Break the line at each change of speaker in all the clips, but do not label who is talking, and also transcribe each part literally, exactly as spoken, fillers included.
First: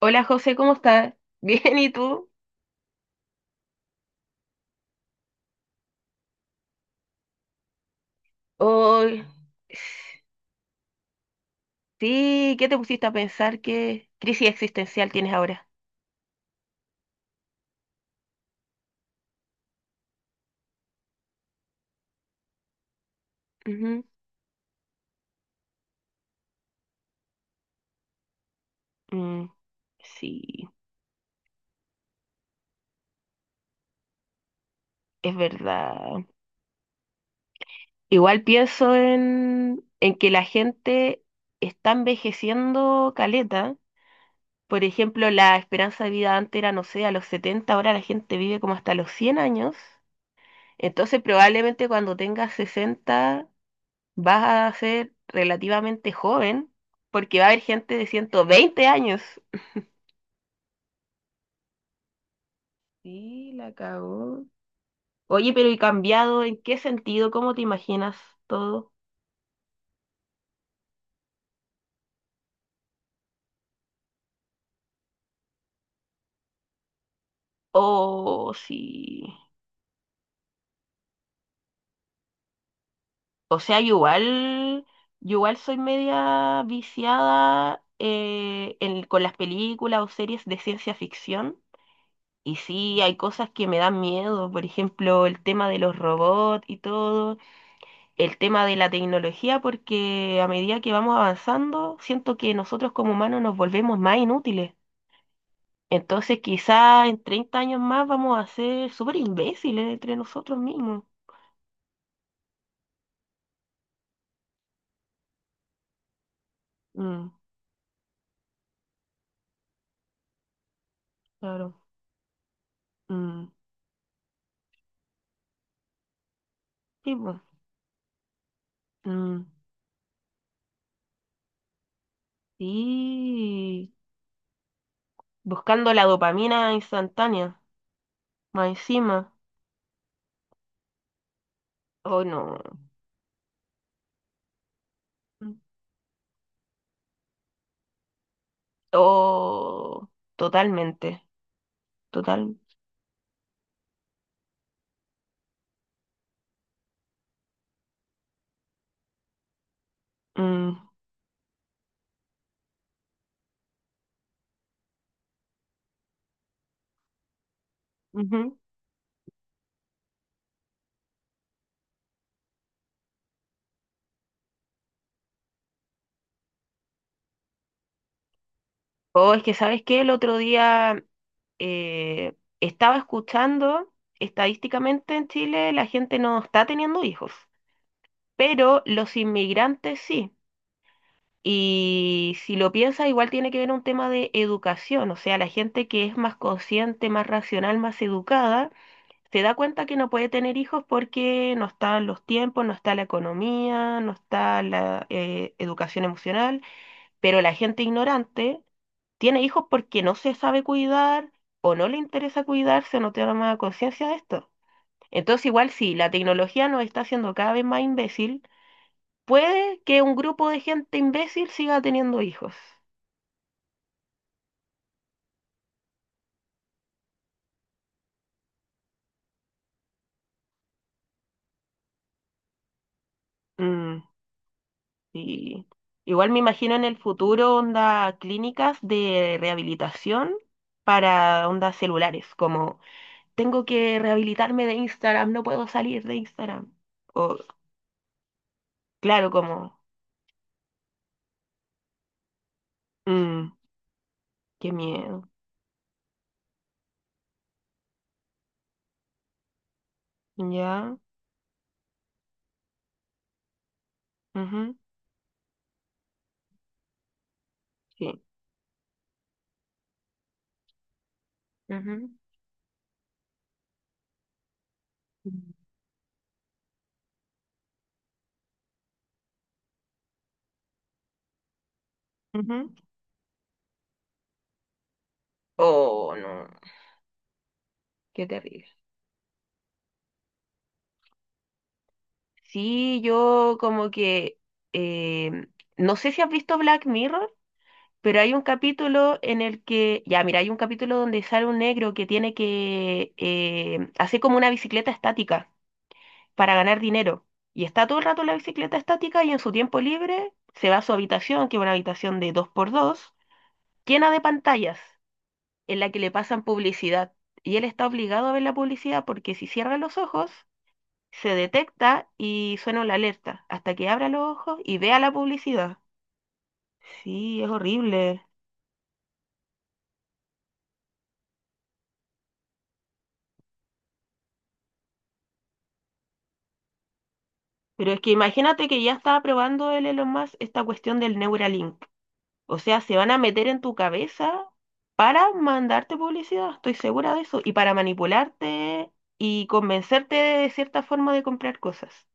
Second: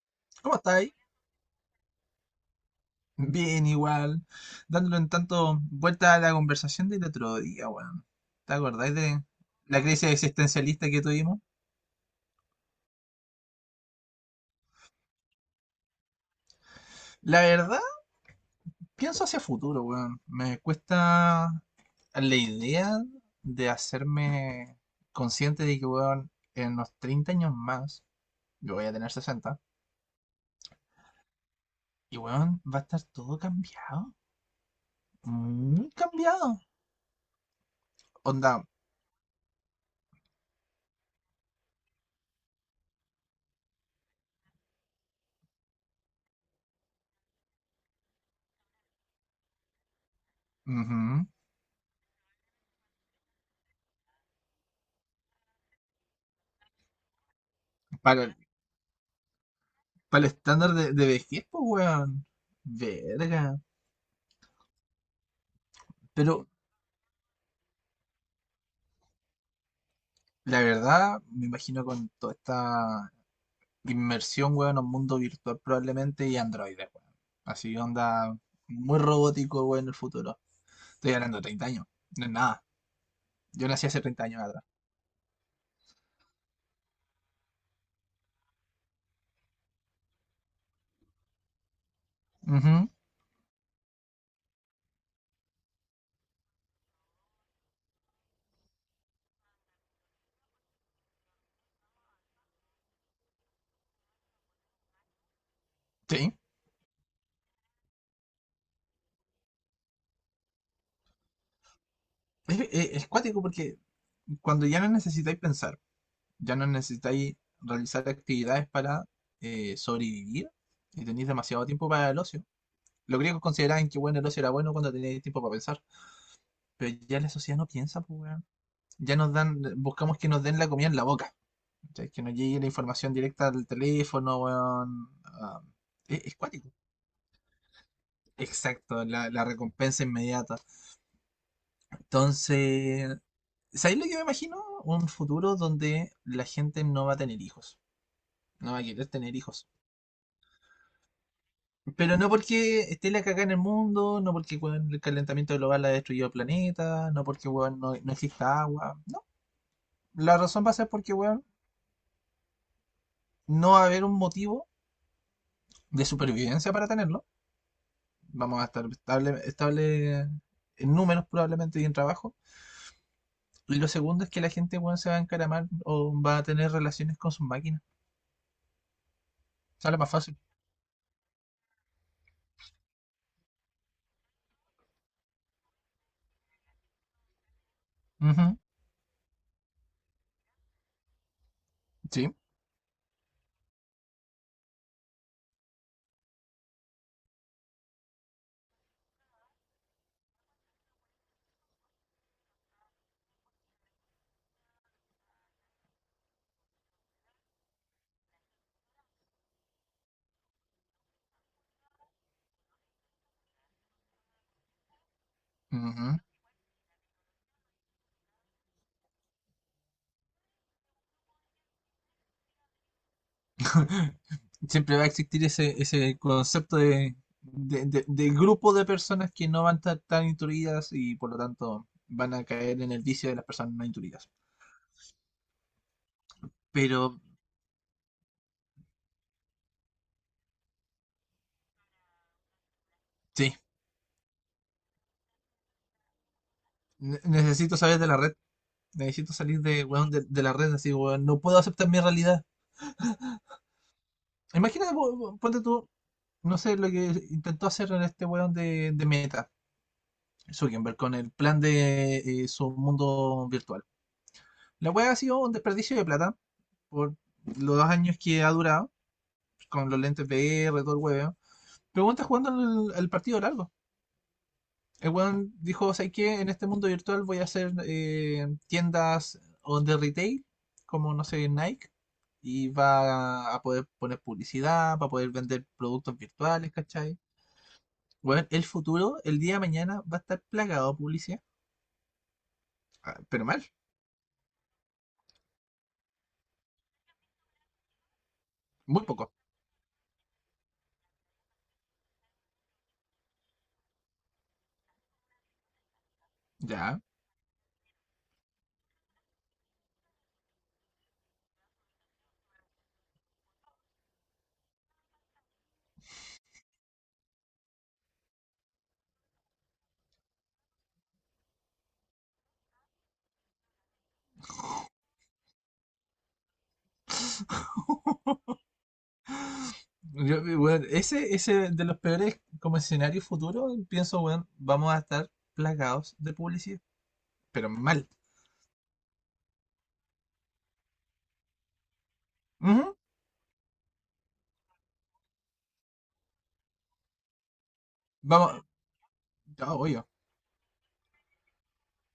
Hola José,
¿Cómo
¿cómo
estáis?
estás? Bien, ¿y tú?
Bien, igual. Dándole un tanto vuelta a la conversación del otro día, weón. ¿Te acordáis de
Hoy,
la crisis existencialista que tuvimos?
sí, ¿qué te pusiste a pensar? ¿Qué crisis existencial tienes ahora?
La verdad, pienso hacia futuro, weón. Me cuesta la idea de
Ujú.
hacerme consciente de que, weón, en unos treinta años más, yo voy a tener
Mm,
sesenta
sí,
y, weón, va a estar todo cambiado.
es
Muy
verdad.
cambiado.
Igual
Onda.
pienso en, en que la gente está envejeciendo caleta. Por ejemplo, la esperanza de vida antes era, no sé, a los setenta, ahora la gente vive como hasta los cien años. Entonces,
Ujú.
probablemente cuando tengas sesenta vas a ser relativamente joven porque va a haber gente de
Para,
ciento veinte años.
Para el estándar de, de vejez, pues, weón.
Sí,
Verga.
la cagó. Oye, pero ¿y
Pero
cambiado en qué sentido? ¿Cómo te imaginas todo?
la verdad, me imagino con toda esta inmersión, weón, en un mundo virtual probablemente y androides, weón. Así onda
O
muy
sí.
robótico, weón, en el futuro. Estoy hablando de treinta años. No es nada.
O
Yo
sea,
nací
yo
hace treinta años atrás.
igual, yo igual soy media viciada eh, en- con las películas o series de ciencia ficción. Y
Ujú.
sí, hay cosas que me dan miedo, por ejemplo, el tema de los robots y todo, el tema de la tecnología, porque a medida que vamos avanzando, siento que nosotros como humanos nos volvemos más inútiles.
Sí.
Entonces quizá en treinta años más vamos a ser súper imbéciles entre nosotros mismos.
Es, es- es cuático porque cuando ya no necesitáis pensar, ya no
Mm,
necesitáis realizar actividades para eh, sobrevivir y tenéis demasiado
claro.
tiempo para el ocio. Los griegos
Mm,
consideraban que bueno, el ocio era bueno cuando tenías tiempo para pensar, pero
sí,
ya la
pues.
sociedad no piensa, pues, weón. Ya nos
Mm,
dan, buscamos que nos den la comida en la boca, ¿cachai? Que nos llegue la información directa al
sí.
teléfono, weón. Ah,
Buscando la
es, es cuático.
dopamina instantánea, más
Exacto, la,
encima.
la recompensa inmediata.
Oh, no.
Entonces, ¿sabéis lo que me imagino? Un
Mm.
futuro donde la gente no va a tener hijos, no va a querer tener hijos.
Oh, totalmente.
Pero no
Total.
porque esté la cagada en el mundo, no porque weón, el calentamiento global ha destruido el planeta, no porque weón, no, no exista agua. La razón va a
Mm,
ser porque, weón, no va a haber un motivo de supervivencia para tenerlo.
ujú.
Vamos a estar estable, estable en números probablemente y en trabajo. Y lo segundo es que la gente, weón, se va a encaramar o va a tener relaciones con sus máquinas.
Oh, es que, ¿sabes
Sale
qué? El
más
otro
fácil.
día eh, estaba escuchando, estadísticamente en Chile la gente no está teniendo hijos,
Ujú.
pero los inmigrantes sí.
Sí.
Y si lo piensas, igual tiene que ver un tema de educación, o sea, la gente que es más consciente, más racional, más educada, se da cuenta que no puede tener hijos porque no están los tiempos, no está la economía, no está la eh, educación emocional, pero la gente ignorante tiene hijos porque no se sabe cuidar o no le interesa cuidarse, no toma conciencia de esto. Entonces, igual si
Ujú.
la tecnología nos está haciendo cada vez más imbécil, puede que un grupo de gente imbécil siga teniendo hijos.
Siempre va a existir ese, ese concepto de, de, de- de grupo de personas que no van a estar tan intuidas y por lo tanto van a caer en el vicio de las personas no
Mm,
intuidas.
y igual me imagino en el
Pero
futuro onda clínicas de rehabilitación para ondas celulares, como,
sí,
tengo que rehabilitarme de Instagram, no puedo salir de Instagram.
ne-
O
necesito saber de la red.
claro,
Necesito salir
como,
de, weón, de, de la red, así, weón. No puedo aceptar mi realidad.
mm, qué
Imagínate,
miedo.
ponte tú, no sé, lo que intentó hacer este weón de, de Meta,
Ya.
Zuckerberg, con el plan de eh, su mundo virtual.
Ujú.
La weá ha sido un desperdicio de plata por los dos años
Sí.
que ha durado, con los lentes V R, todo el weón. Pero
Ujú.
weón está jugando el, el partido largo. El weón dijo, ¿sabes qué? En este mundo virtual voy a hacer eh, tiendas on the retail, como, no sé, Nike, y
Ujú.
va a poder poner publicidad, va a poder vender
Oh,
productos
no,
virtuales, ¿cachai?
qué
Weón, el
terrible.
futuro, el día de mañana, va a estar plagado de publicidad.
Sí,
Ah, pero
yo
mal,
como que, eh, no sé si has visto Black Mirror, pero hay un
muy
capítulo
poco.
en el que, ya, mira, hay un capítulo donde sale un negro que tiene que eh, hacer como una bicicleta estática para ganar
Ya,
dinero. Y está todo el rato en la bicicleta estática y en su tiempo libre se va a su habitación, que es una habitación de dos por dos llena de pantallas en la que le pasan publicidad. Y él está obligado a ver la publicidad porque si cierra los ojos, se detecta y suena la alerta hasta que abra los ojos y vea la publicidad. Sí, es horrible.
yo, eh, weón, ese, ese de los peores como escenario futuro, pienso, weón, vamos a estar plagados de publicidad, pero
Pero es
mal.
que imagínate que ya estaba probando el Elon Musk esta cuestión del Neuralink. O sea, se
Ujú.
van a meter en tu cabeza para mandarte publicidad, estoy segura de eso, y para
Vamos,
manipularte y
ya, obvio.
convencerte de cierta forma de comprar cosas.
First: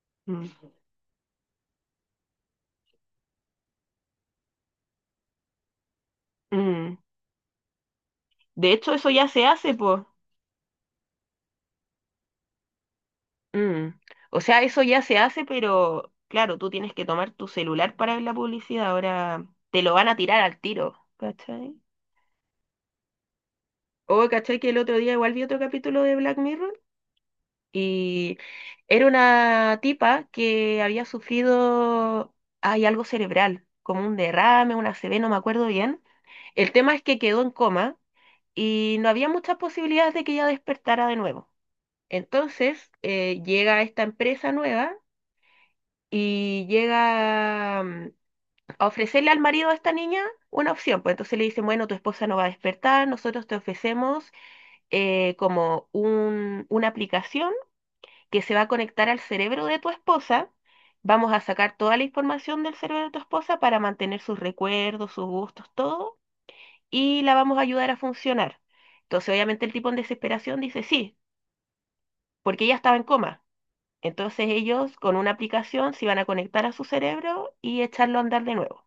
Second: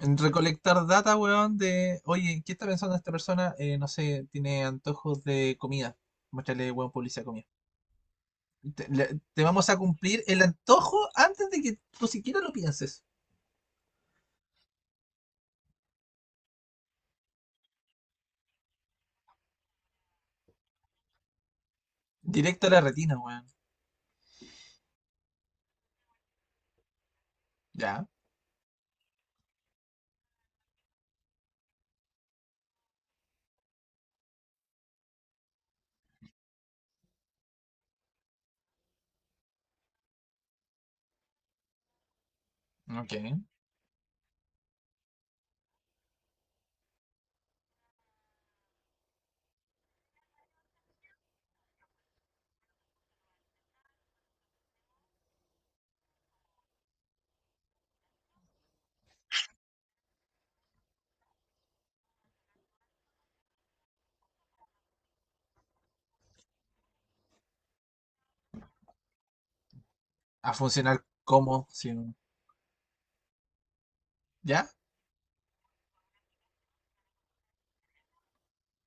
En
Mm.
recolectar data, weón, de, oye, ¿qué está pensando esta persona? Eh, no sé, tiene antojos de comida. Muéstrale, weón,
Mm.
publicidad de comida.
De
Te,
hecho, eso
le-
ya
te
se
vamos
hace,
a
pues.
cumplir el antojo antes de que tú siquiera lo pienses.
Mm. O sea, eso ya se hace, pero claro, tú tienes que tomar tu celular para ver la publicidad. Ahora te lo van a tirar al tiro, ¿cachai?
Directo a la retina, weón.
O, ¿cachai? Que el otro día igual vi otro capítulo de Black Mirror
Ya,
y era una tipa que había sufrido, hay algo cerebral, como un derrame, una A C V, no me acuerdo bien. El tema es que quedó en coma y no había muchas posibilidades de que ella despertara de nuevo. Entonces,
ok.
eh, llega esta empresa nueva y llega mm, a ofrecerle al marido de esta niña una opción. Pues entonces le dicen, bueno, tu esposa no va a despertar, nosotros te ofrecemos eh, como un- una aplicación que se va a conectar al cerebro de tu esposa. Vamos a sacar toda la información del cerebro de tu esposa para mantener sus recuerdos, sus gustos, todo, y la vamos a ayudar a funcionar. Entonces, obviamente, el tipo en
A
desesperación dice
funcionar
sí,
como, si
porque ella estaba en coma. Entonces
ya,
ellos con una aplicación se iban a conectar a su cerebro y echarlo a andar de nuevo.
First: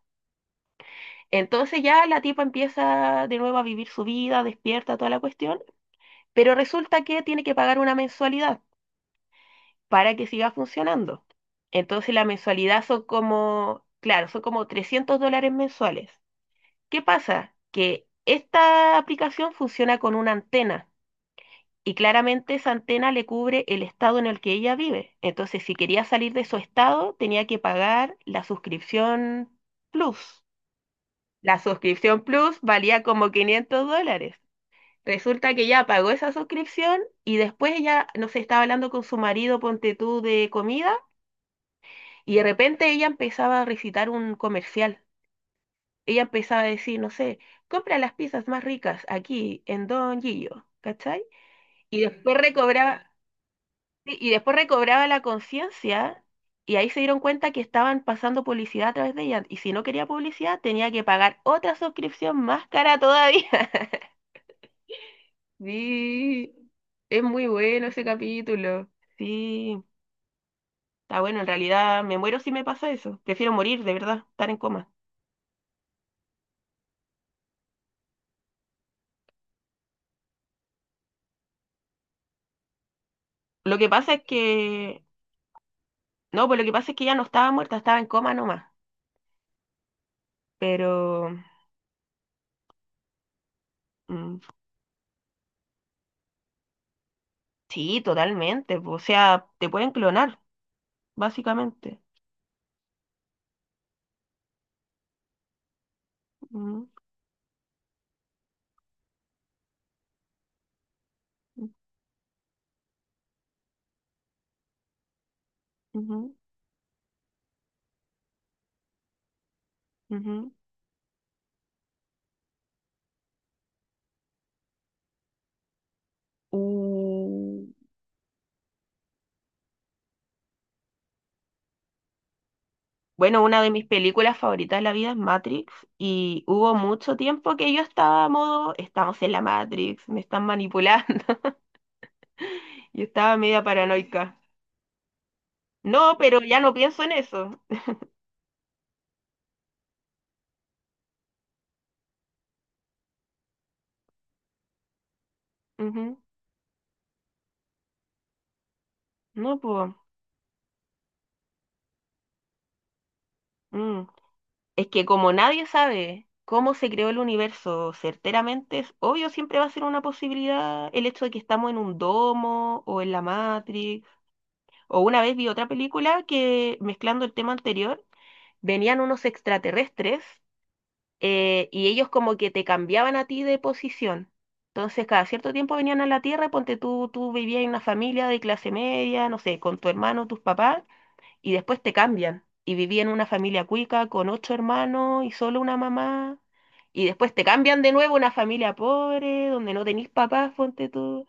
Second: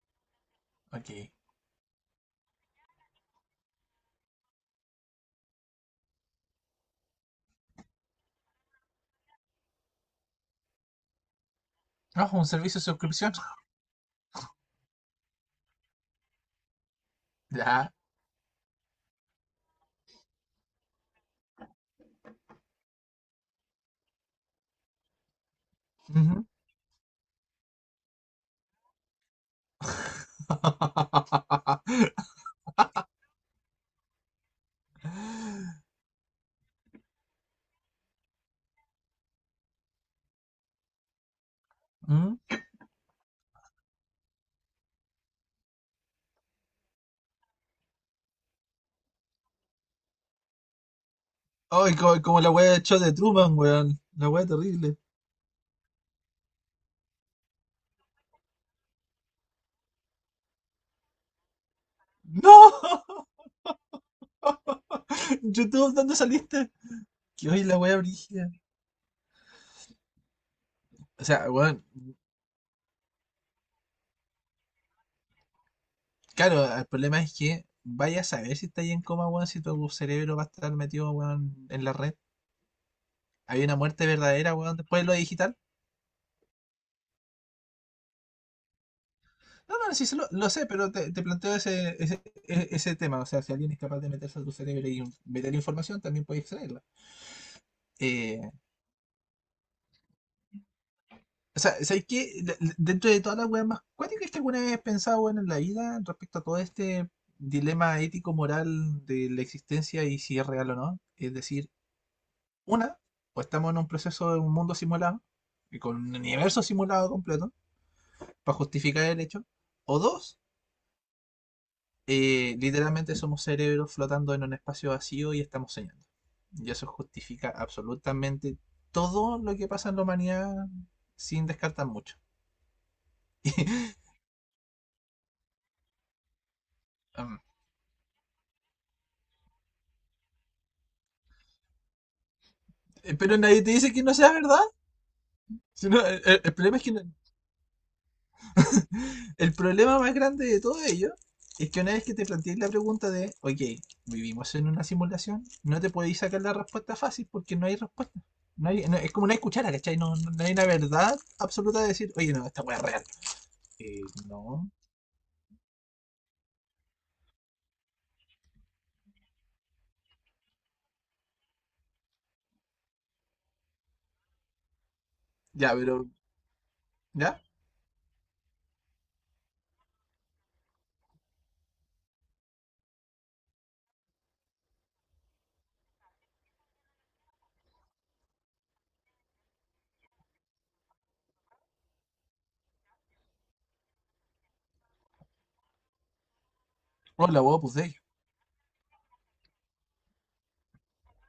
ok.
Entonces ya la tipa empieza de nuevo a vivir su vida, despierta toda la cuestión, pero resulta que tiene que pagar una mensualidad para que siga funcionando. Entonces la
Ah, un servicio
mensualidad
de
son
suscripción.
como, claro, son como trescientos dólares mensuales. ¿Qué pasa?
Ya.
Que esta aplicación funciona con una antena y claramente esa antena le cubre el estado en el que ella vive. Entonces si quería salir
Ujú.
de su estado tenía que pagar la suscripción Plus. La suscripción Plus valía como quinientos dólares. Resulta que ya pagó esa suscripción y después ella, no sé, estaba hablando con su marido, ponte tú, de comida y
Mm.
de repente ella empezaba a recitar un comercial. Ella empezaba a decir, no sé, compra las pizzas más ricas aquí en Don Gillo, ¿cachai?
Ay,
Y
co-
después
como, la wea de show de
recobraba,
Truman, weón.
sí, y
La wea
después
terrible.
recobraba la conciencia, y ahí se dieron cuenta que estaban pasando publicidad a través de ella y si no quería publicidad tenía que pagar otra suscripción
¡No!
más cara todavía.
YouTube, ¿dónde
Sí,
saliste?
es muy
Que hoy la
bueno
wea
ese
brígida.
capítulo. Sí, está
O
bueno, en
sea, weón,
realidad me muero si me pasa eso. Prefiero morir, de verdad, estar en coma.
claro, el problema es que vaya a saber si está ahí en coma, weón, si tu cerebro va a estar metido, weón, en la red. Hay una
Lo que
muerte
pasa es
verdadera, weón,
que,
después de lo digital.
no, pues lo que pasa es que ya no estaba muerta, estaba en coma nomás.
No, no, sí, se lo, lo sé, pero te, te
Pero,
planteo ese, ese, e- ese tema. O sea, si alguien es capaz de
mm,
meterse a tu cerebro y meter información, también puede extraerla.
sí,
Eh,
totalmente. O sea, te pueden clonar,
o sea,
básicamente.
¿sabes qué? De- de- Dentro de todas las weas más cuáticas que alguna vez he pensado, weón, en la vida, respecto a todo
Ujú,
este dilema ético-moral de la existencia y si es real o no. Es decir, una, o estamos en un proceso de un mundo simulado, y con un
ujú,
universo simulado completo, para justificar el hecho. O dos,
ujú.
eh, literalmente somos cerebros flotando en un espacio vacío y estamos soñando.
Uh,
Y eso justifica absolutamente todo lo que pasa en la humanidad sin descartar mucho.
Bueno, una de mis películas favoritas de la vida es Matrix y hubo mucho
Um,
tiempo que yo estaba a modo, estamos en la Matrix, me están manipulando y
eh,
estaba
Pero nadie
media
te dice que no sea
paranoica.
verdad. Si no,
No,
eh,
pero
eh, el,
ya no
problema es que no-
pienso en eso.
el problema más grande de todo ello es que una vez que te plantees la pregunta de, ok, vivimos en una simulación, no te
Ujú.
podéis sacar la respuesta fácil porque no hay respuesta. No hay- no- es como una
No,
cuchara,
pues.
¿cachai? No, no- no hay una verdad absoluta de decir, oye, no, esta weá es real. Eh, no.
Es que como nadie sabe cómo se creó el universo certeramente, es obvio, siempre va a ser una posibilidad el hecho de que estamos en un domo o en la Matrix. O una vez vi otra
Ya, pero,
película que mezclando el
¿ya?
tema anterior, venían unos extraterrestres, eh, y ellos como que te cambiaban a ti de posición. Entonces, cada cierto tiempo venían a la Tierra, y ponte tú, tú vivías en una familia de clase media, no sé, con tu hermano, tus papás, y después te cambian. Y vivía en una familia cuica con ocho hermanos y solo una mamá. Y
Oh,
después
la
te
hueá pues
cambian
de
de
ello.
nuevo a una familia pobre, donde no tenís papás, ponte tú.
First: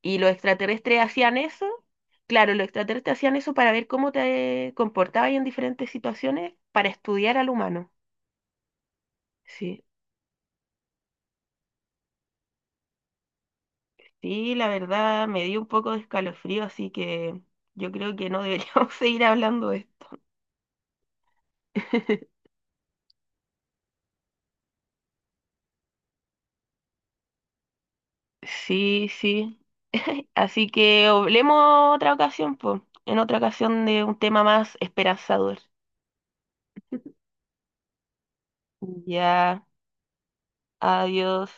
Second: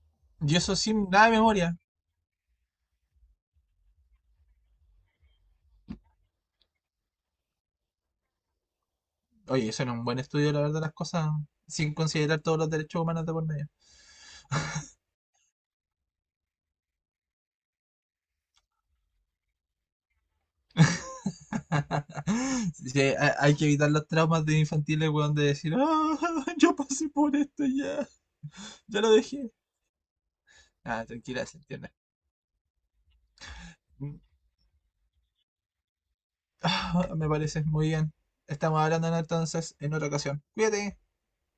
Y los
Y eso
extraterrestres
sin nada de
hacían eso.
memoria.
Claro, los extraterrestres hacían eso para ver cómo te comportabas en diferentes situaciones, para estudiar al humano.
Oye,
Sí.
eso no es un buen estudio, la verdad, las cosas, sin considerar todos los derechos humanos de por medio.
Sí, la verdad me dio un poco de escalofrío, así que yo creo que no deberíamos seguir hablando de esto.
Sí, ha- hay que evitar los traumas de infantiles, weón, de decir, ah, yo pasé por esto ya, ya
Sí,
lo dejé.
sí. Así
Ah,
que
tranquila, se entiende.
hablemos otra ocasión, pues, en otra ocasión de un
Mm,
tema más esperanzador.
ah, me parece muy bien. Estamos hablando, ¿no?
Ya,
Entonces en otra ocasión. Cuídate.
adiós.